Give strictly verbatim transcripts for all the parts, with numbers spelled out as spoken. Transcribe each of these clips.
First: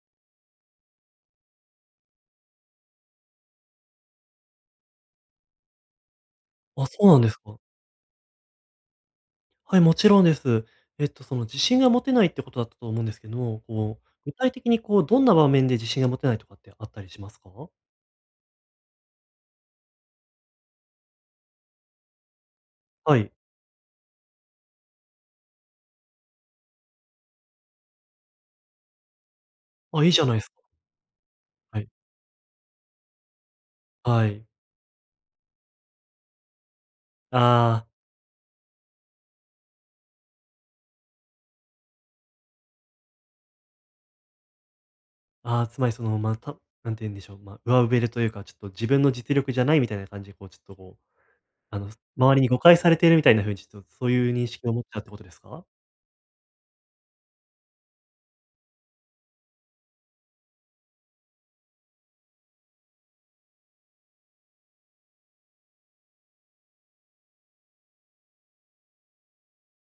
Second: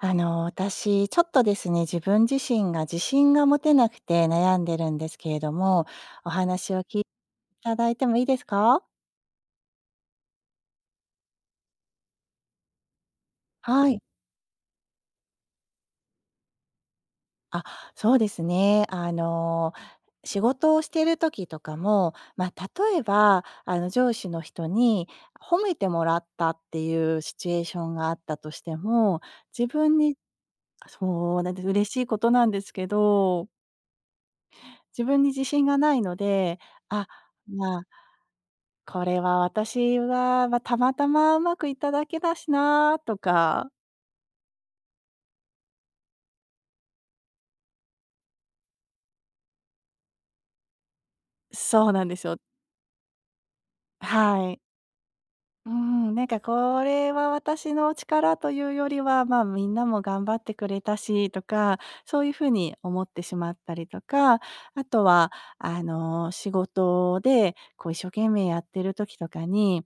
あの、私、ちょっとですね、自分自身が自信が持てなくて悩んでるんですけれども、お話をあ、そ聞いてうなんですか。いただいてもいいですか？はい、もちろんです。えっと、その自信が持てないってことだったと思うんですけども、はこい。う、具体的にこう、どんな場面で自信が持てないとかってあったりしますか？あ、そうですね。あの、仕事をしてる時とかも、まあ、例えはい。ば、あの、上司の人に褒めてもらったっていうシチュエーションがあったとしても、自分あ、いいにじゃないですか。そうなんです、はい。嬉しいことなんですけど、はい。自分に自信がないので、あ、あーまああこれは私は、まあ、たまたまうまくいっただけだしなとか、ー、あつまりその、まあ、たなんて言うんでしょう、まあ、上辺というか、ちょっと自分の実力じゃないみたいな感じで、こう、ちょっとこう、あその、うなんです周よ。りに誤解されているみたいな風に、ちょっとそういう認はい。識を持っちゃうってことですか？うん、なんかこれは私の力というよりは、ま、みんなも頑張ってくれたしとか、そういう風に思ってしまったりとか、あとはあの、仕事でこう一生懸命やってる時とかに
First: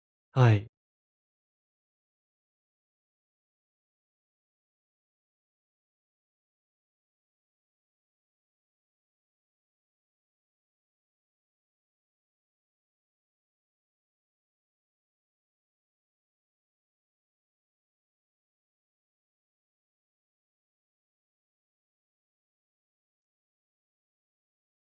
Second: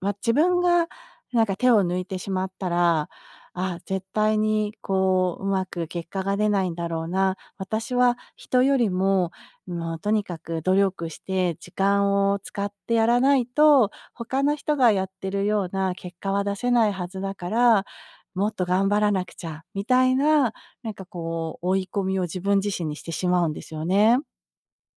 ま、自は分い。がなんか手を抜いてしまったら、あ、絶対にこう、うまく結果が出ないんだろうな、私は人よりも、もうとにかく努力して時間を使ってやらないと、他の人がやってるような結果は出せないはずだから、もっと頑張らなくちゃみたいな、なんかこう追い込みを自分自身にしてしまうんですよね。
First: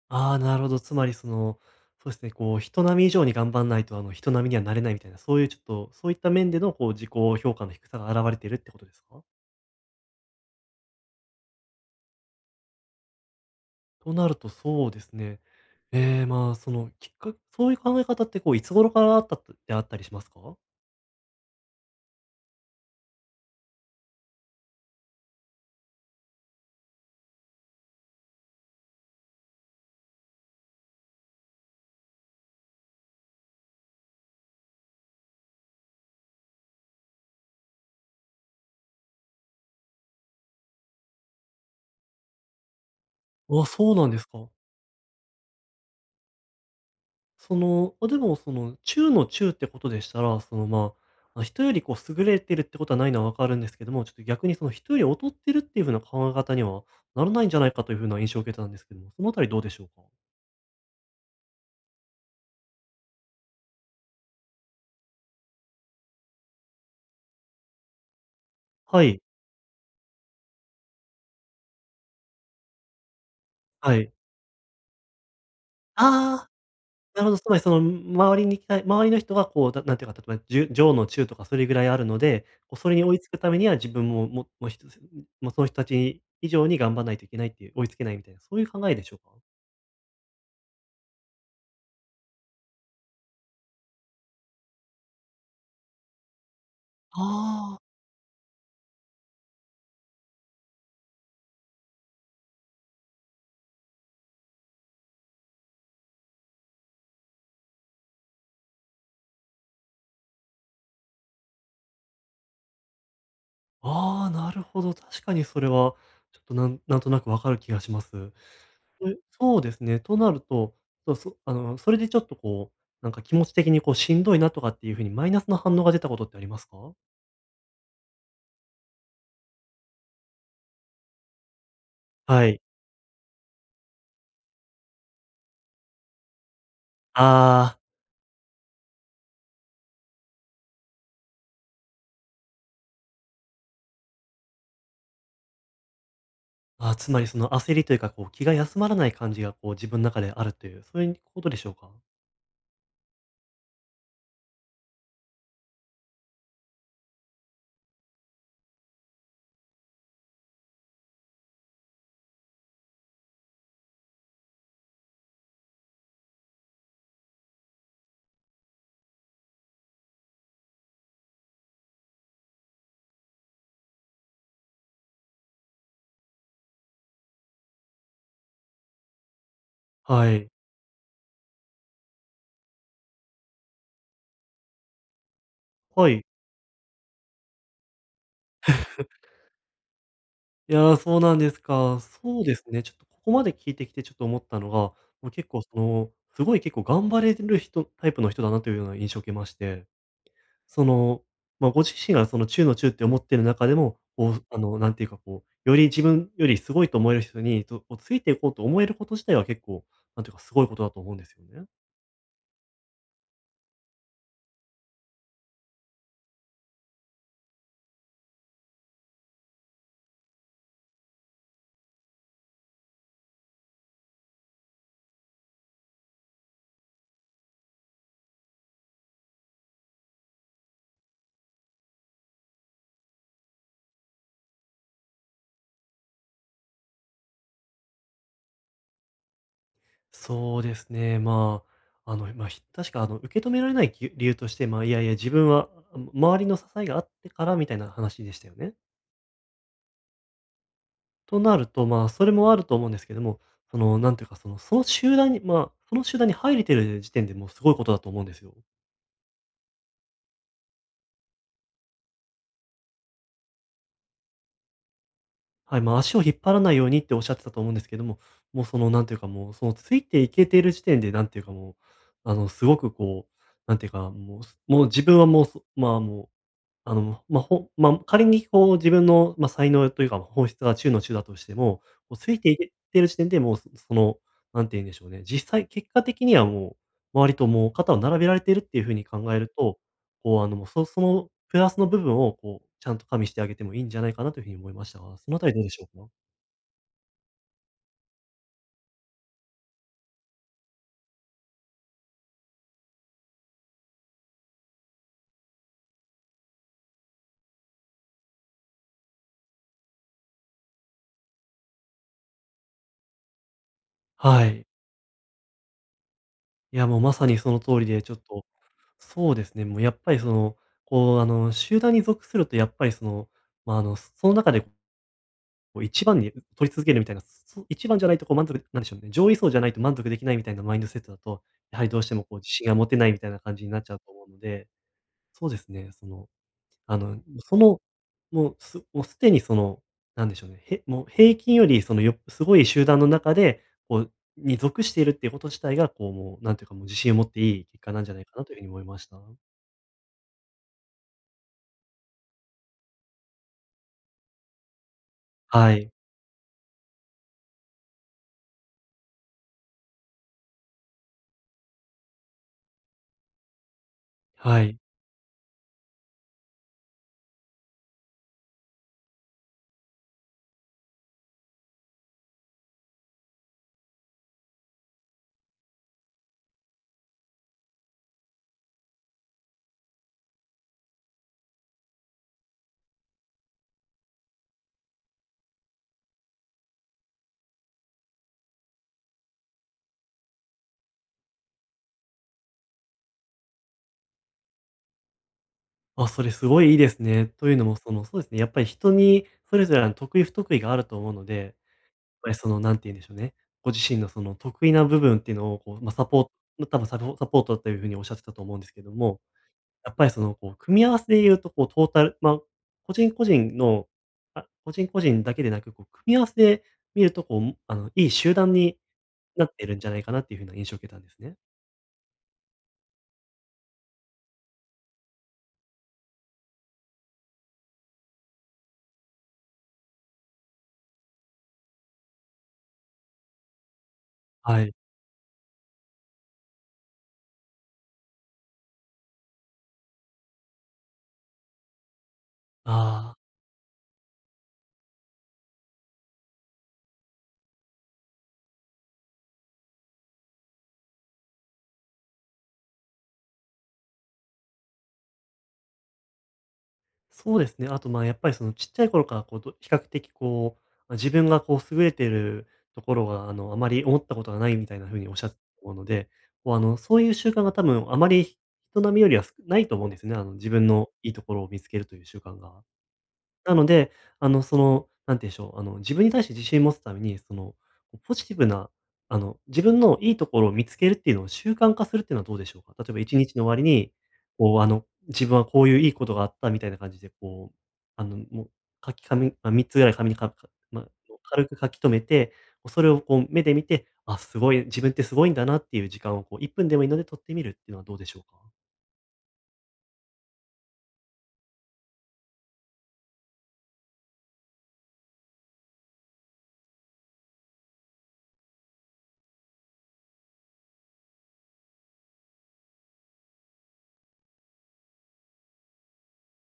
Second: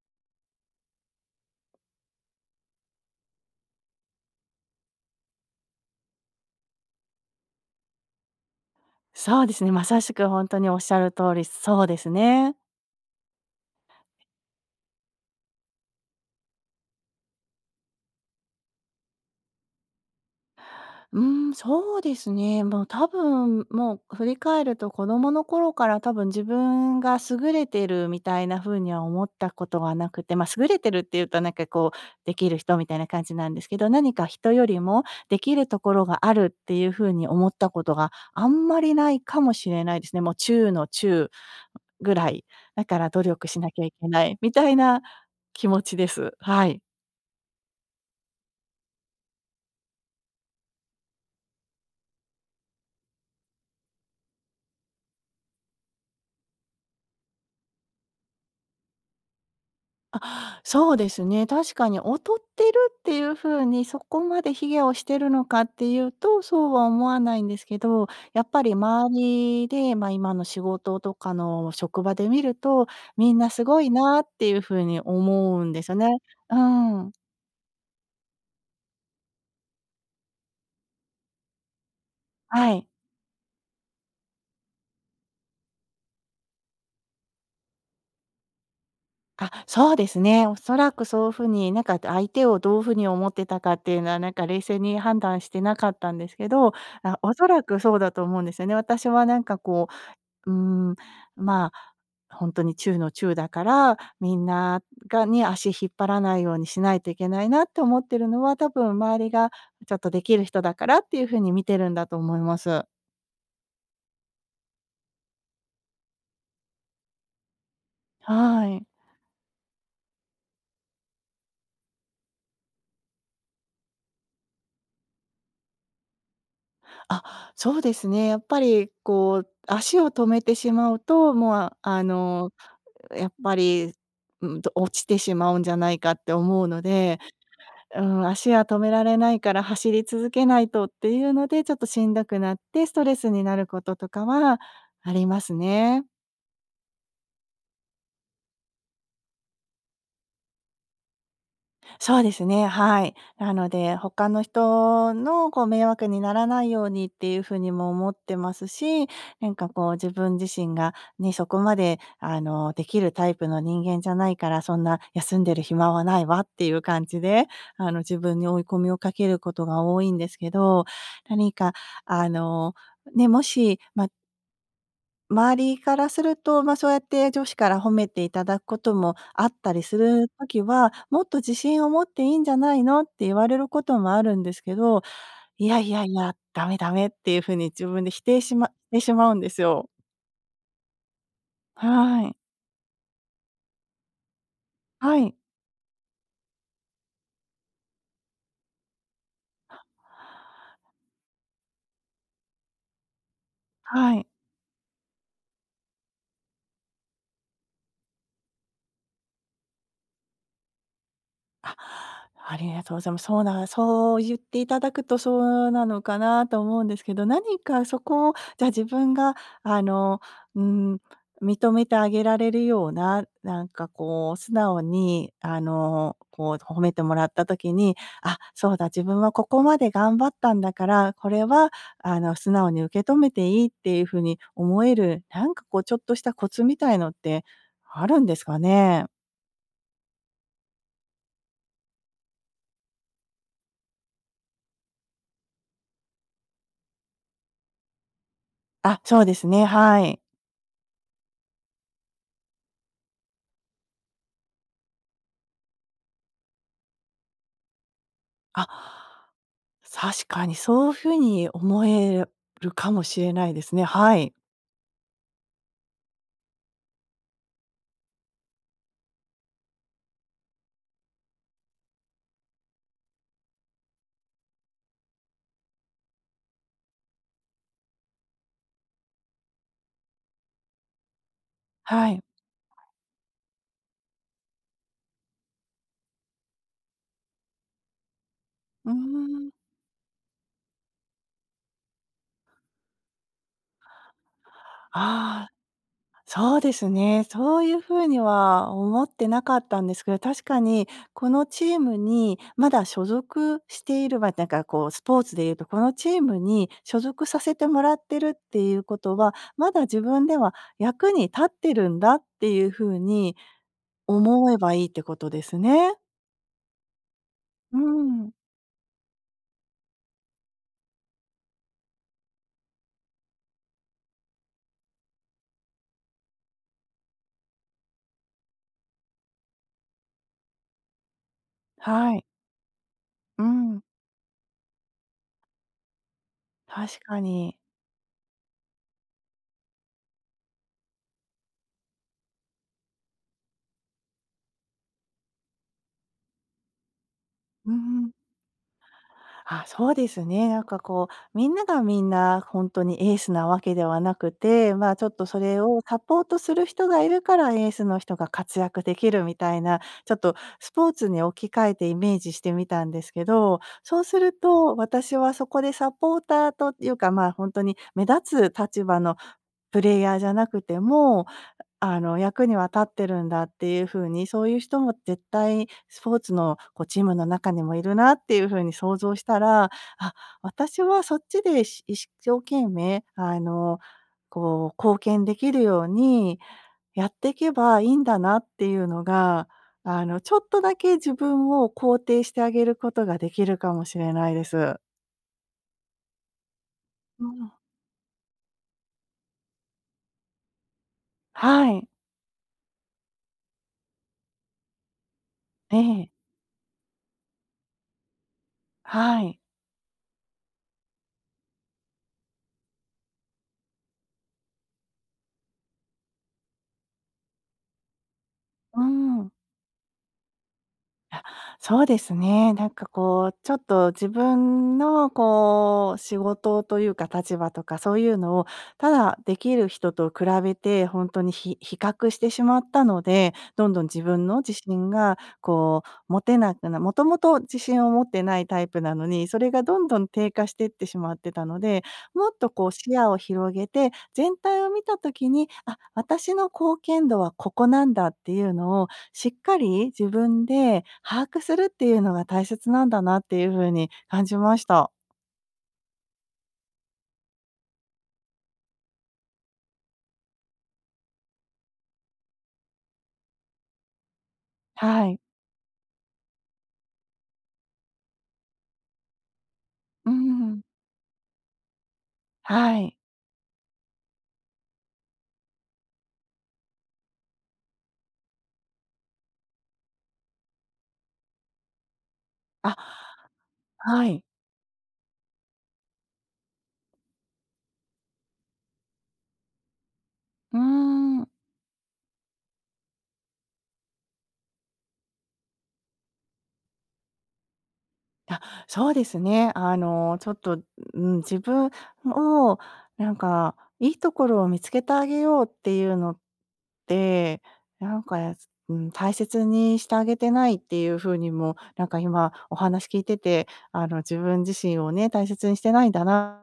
ああ、なるほど。つまりその、そうですね、こう、人並み以上に頑張んないと、あの、人並みにはなれないみたいな、そういうちょっと、そういった面での、こう、自己評価の低さが現れているってことですか？そうですね、まさしくほんとにおっしゃる通り、そうですね。となると、そうですね。えーまあ、その、きっかけそういう考え方って、こう、いつ頃からあったってあったりしますか？うーん、そうですね。もう多分、もう振り返ると子供の頃から多分自分が優れてるみたいな風には思ったことはなくて、ま、優れてるっていうとなんかこうできる人みたいな感じなんですけど、何か人よりもできるところがあるっていう風に思ったことがあんまりないかもしれないですね。もう中の中ぐらい、だから努力しあ、なきゃそいうなけんでなすいか。みたいな気持ちです。はい。その、あでもその中の中ってことでしたら、その、まあ、あ、人よりこう優れてるってことはないのは分かるんですけども、ちょっと逆にその人より劣ってるっていう風な考え方にはならないんじゃないかという風な印象を受けたんですけども、そのあたりどうでしょうか？そうですね、確かに劣ってるっていう風にそこまで卑下をしてるのかっていうと、そうは思わないんですけど、やっぱりは周い、りで、まあ、今の仕事とかの職場で見ると、みんなすごいはい。なっていう風に思うんですよね。ああ、うん。なるほど、つまりその周りに期待周りの人がこう、だなんていうか、例えばじゅ上の中とかそれぐらいあるので、はこうい。それに追いつくためには自分も、ももう一つもうその人たち以上に頑張らないといけないっていう、追いつけないみたいな、そういう考えでしょうか？あ、そうですね。おそらくそういう風に、なんか相手をどういう風に思ってたかっていうのは、なんか冷静に判断してなかったんですけど、あ、おそらああくー。そうだと思うんですよね。私はなんかこううーん、まあ、本当に中の中だから、みんながに足引っ張らないようにしないといけないなって思ってるのは、多分周りがちょっとできる人だからっていう風に見てるんだと思います。ああ、なるほど。確かにそれは、ちょっとなんなんとなくわかる気がします。はい。え、そうですね。となると、そうそあの、それでちょっとこう、なんか気持ち的にこうしんどいなとかっていう風にマイナスの反応が出たことってありますか？あ、そうですね。やっぱりこう、足を止めてしまうと、もう、あはの、い。やっぱり、うんと、落ちてしまうんじゃないかって思うのであーうん、足は止められないから走り続けないとっていうので、ちょっとしんどくなってストレスになることとかはありますね。あー、つまりその焦りというか、こう気が休まらない感じがこう自分の中であるという、そういうことでしょうか？そうですね、はい。なので、他の人のこう迷惑にならないようにっていう風にも思ってますし、なんかこう自分自身がね、そこまであの、できるタイプの人間じゃないから、そんな休んでる暇はないわっていう感じで、あの、自分に追い込みをかけることが多いんですけど、何かあの、ね、もし、ま、周りからすると、まあ、そうやって上司から褒めていただくこともあったりすはるい。時は、もっと自信を持っていいんじゃないのって言われることもあるんですけど、いやいやはいい。や、ダメダメっていうふうに自分で否定しましてしまうんですよ。いやー、そうなんですか。はい。そうですね、ちょっとここまで聞いてきてちょっと思ったのが、もはうい。結構その、すごい結構頑張れる人タイプの人だなというような印象を受けまして、その、まあ、ご自身がその中の中って思ってる中でも、はい。こう、あの、なんていうかこう、より自分よりすごいと思える人に、と、こうついていこうと思えること自体は結構、なんていうか、すごいことだと思うんですよね。あ、ありがとうございます。そうなそう言っていただくとそうなのかなと思うんですけど、何かそこを、じゃあ自分があの、うん、認めてあげられるような、なんかこう素直にあの、こう褒めてもらった時に、あ、そうだ、自分はここまで頑張ったんだから、これはあの素直に受け止めていいっていうふうに思える、なんかこうちょっとしたコツみたいのってあるんですかね？そうですね、まあ、あの、まあ、ひ確かあの、受け止められない理由として、まあ、いやいや、自分は、あ、周りの支えがあってからみたいな話でしたよね？あ、そうですね、はい。となると、まあ、それもあると思うんですけども、その、なんていうか、その、その集団に、まあ、その集団に入れてる時点でもうすごいことだと思うんですよ。あ、確かにそういうふうに思えるかもしれないですね。はい。はい、まあ、足を引っ張らないようにっておっしゃってたと思うんですけども、もうその、なんていうか、もう、その、ついていけている時点で、なんていうかもう、あの、すごくこう、なんていうか、もう、もう自分はもうそ、まあもう、あの、まあ、ほまあ、仮にこう自分の、まあ、才能というか、本質が中の中だとしても、はこうい。ついていけてる時点でもう、そその、何て言うんでしょうね、実際結果的にはもう、周りともう肩を並べられているっていううー風に考えるん。と、こうあの、もうそそのプラスの部分をこう、ちゃんと加味してあげてもいいんじゃないかなというふうに思いましたが、そのあたああ、りどうでしょうか？そうですね。そういうふうには思ってなかったんですけど、確かにこのチームにまだ所属している、まあ、なんかこうスポーツでいうと、このチームに所属させてもらってるっていうことは、まだ自分では役に立ってるんだっていうふうには思えい。ばいいってことですね。いやもうまさにその通うりで、ちょっん。と、そうですね、もうやっぱりその、こうあの、集団に属するとやっぱりその、まあ、あの、その中でこう一番に取り続けるみたいな、そ一番じゃないとこう満足なんでしょうね、上位層じゃないと満足できないみたいなマインドセットだと、やはりどうしはてもい。こう自信が持てないみたいなう感じになん。っちゃうと思うので、そうですね、その、あ確の、かそに。の、もうすもうすでにその、なんでしょうね、へもう平均よりそのよすごい集団の中で、こう、に属しているっていうこと自体が、こうもう、なんていうかもう自信を持っていいう結果なんんうん。じゃないかなというふうに思いました。あ、そうですね。なんかこう、みんながみんな本当にエースなわけではなくて、まあ、ちょっとそれはをい。サポートする人がいるから、エースの人が活躍できるみたいな、ちょっとスポーツに置き換えてイメージしてみたんですけど、そうするはと、い。私はそこでサポーターというか、まあ、本当に目立つ立場のプレイヤーじゃなくてもあの、役には立ってるんだっていう風に、そういう人も絶対スポーツのこうチームの中にもいるなっていう風に想像したら、あ、私はそっちでし一生懸命あの、こう貢献できるようにやっていけばいいんだなっていうのが、あの、ちょっとだけ自分を肯定してあげることができるかもしれないです。あ、それすごいいいですうね。とん。いうのも、その、そうですね、やっぱり人にそれぞれ、の、得意不得意があると思うので、やっはい。ぱりその、何て言うんでしょうね、ご自身のその得意な部分っていうのを、こえう、まあ、サえ。ポートま多分サポサポートというふうにおっしゃってたと思うんですけどはも、い。やっぱりその、こう、組み合わせで言うと、こう、トータル、まあ、個人個人の、あ、個人個人だけでなく、こう、組み合わせで見ると、こう、あの、いい集団にうん。なっているんじゃないかなっていうふうな印象を受けたんですあ、ね。そうですね。なんかこう、ちょっと自分のこう、仕事というか立場とかそういうのを、ただできる人と比べてほんとにひ比較してしまったので、どんどん自分の自はい。信がこう持てなくなもともと自信を持ってないタイプなのに、それがどんどん低下してってしまってたので、もっとこう視野をああ。広げて、全体を見た時に、あ、私の貢献度はここなんだっていうのしっかり自分で把握するっていうのが大切なんだなっていう風に感じました。そうですね。あと、まあ、やっぱりそのちっちゃい頃からこうど比較的こう、ま自分がこう優れているところが、あの、あまり思ったことがないみたいな風はにおっい。しゃってたと思うので、こう、あの、そういう習慣が多分あまり人並みよりは少ないと思うんですうね。あの、自ん。分のいいところを見つけるという習慣が。はい。なので、あの、その、なんて言うんでしょう、あの、自分に対して自信を持つために、その、ポジティブな、あの、自分のいいところを見つけるっていうのを習慣化するっていうのはどうでしょうか？例えばあ、いちにちの終わりに、はい。こう、あの、自分はこういういいことがあったみたいな感じで、こう、あの、もう、書きかみまあ、みっつぐらい紙にかかうーまあ、ん。軽く書き留めて、それをこう目で見て、あ、すごい、自分ってすごいんだなっていう時間をこういっぷんでもいいので取ってみるっていうのはどうでしょうか？あ、そうですね。あの、ちょっと、うん、自分をなんか、いいところを見つけてあげようっていうのって、なんか、うん、大切にしてあげてないっていう風にも、なんか今お話聞いてて、あの、自分自身をね、大切にしてないんだな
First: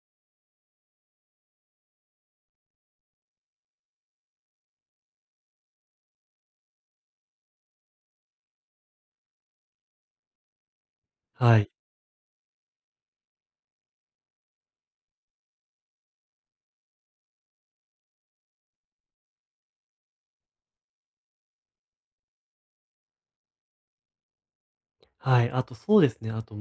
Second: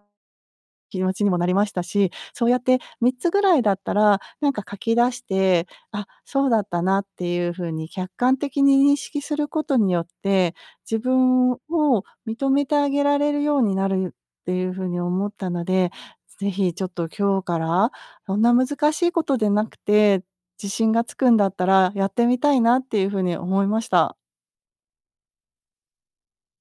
気持ちにもなりましたし、そうやってみっつぐらいだったら、なんか書き出して、あ、そうだったなっていう風に客観的に認識することによって、自分をはい。認めてあげられるようになるっていう風に思ったので、ぜひちょっと今日から、そんな難しいことでなくて、自信がつくんだったらやってみたいなっていう風に思いました。はい、あとそうですね、あと、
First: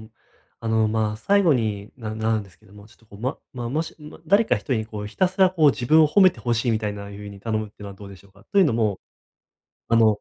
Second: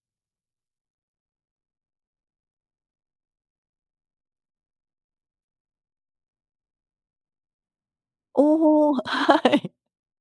あの、まあ、最後にななんですけども、ちょっとこう、ま、まあ、もし、ま、誰か一人にこう、ひたすらこう自分を褒めてほしいみたいな風に頼むっていうのはどうでしょうか？というのおお、も、はい。あの、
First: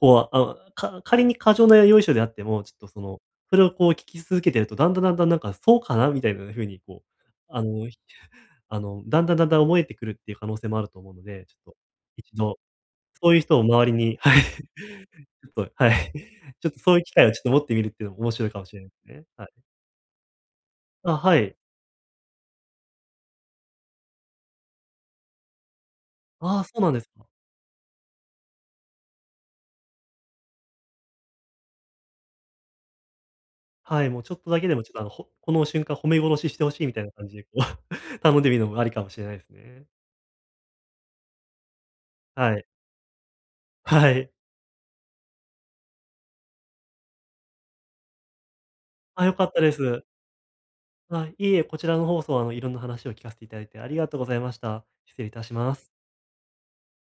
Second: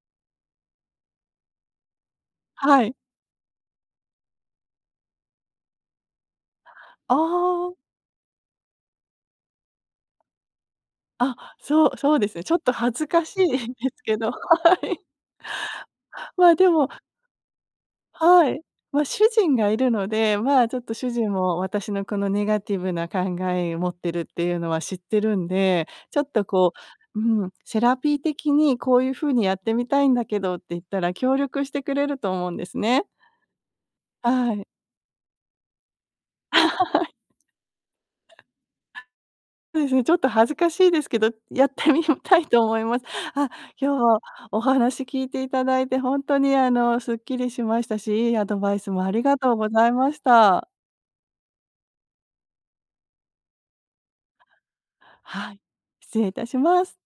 こう、あ、か仮に過剰なよいしょであっても、ちょっはとい。その、それをこう聞き続けてると、だんだんだんだんなんか、そうかなみたいな風にこあう、ああ。の、ひ あの、だんだんだんだん思えてくるっていう可能性もあると思うのあ、で、ちょっと、そう、そうです一ね。ちょ度、っと恥ずかそうしいういん人をで周りすけにど、ははい、い。ちょっと、はい、まあ、ちでょっともそういう機会をちょっと持ってみるっていうのも面白はいかい。もしれないでま、すね。主は人がい。いるので、まあ、ちょっと主あ、人はい。も私のこのネガティブな考えを持ってるっていうのは知ってるんで、ちょっとああ、こそうなんですう、か。うん、セラピー的にこういうふうにやってみたいんだけどって言ったら、協力してくれると思うんですね。はい、もうちょっとはだい。けでも、ちょっと、あの、ほこの瞬間褒め殺しして欲しいみたいな感じで、こう 頼んでみるのもありかもしれないですそうね。ですね、ちょっと恥ずかしいですけど、やってみ たいはとい。思います。あ、今日ははい。お話聞いていただいて、本当にあの、すっきりしましたし、いいアドバイスもありあ、良がかっとうたごでざいす。ました。あ、いいえ、こちらの放送あの、いろんな話を聞かせていただいてありがとうございました。失礼いたはしい、ます。失礼いたします。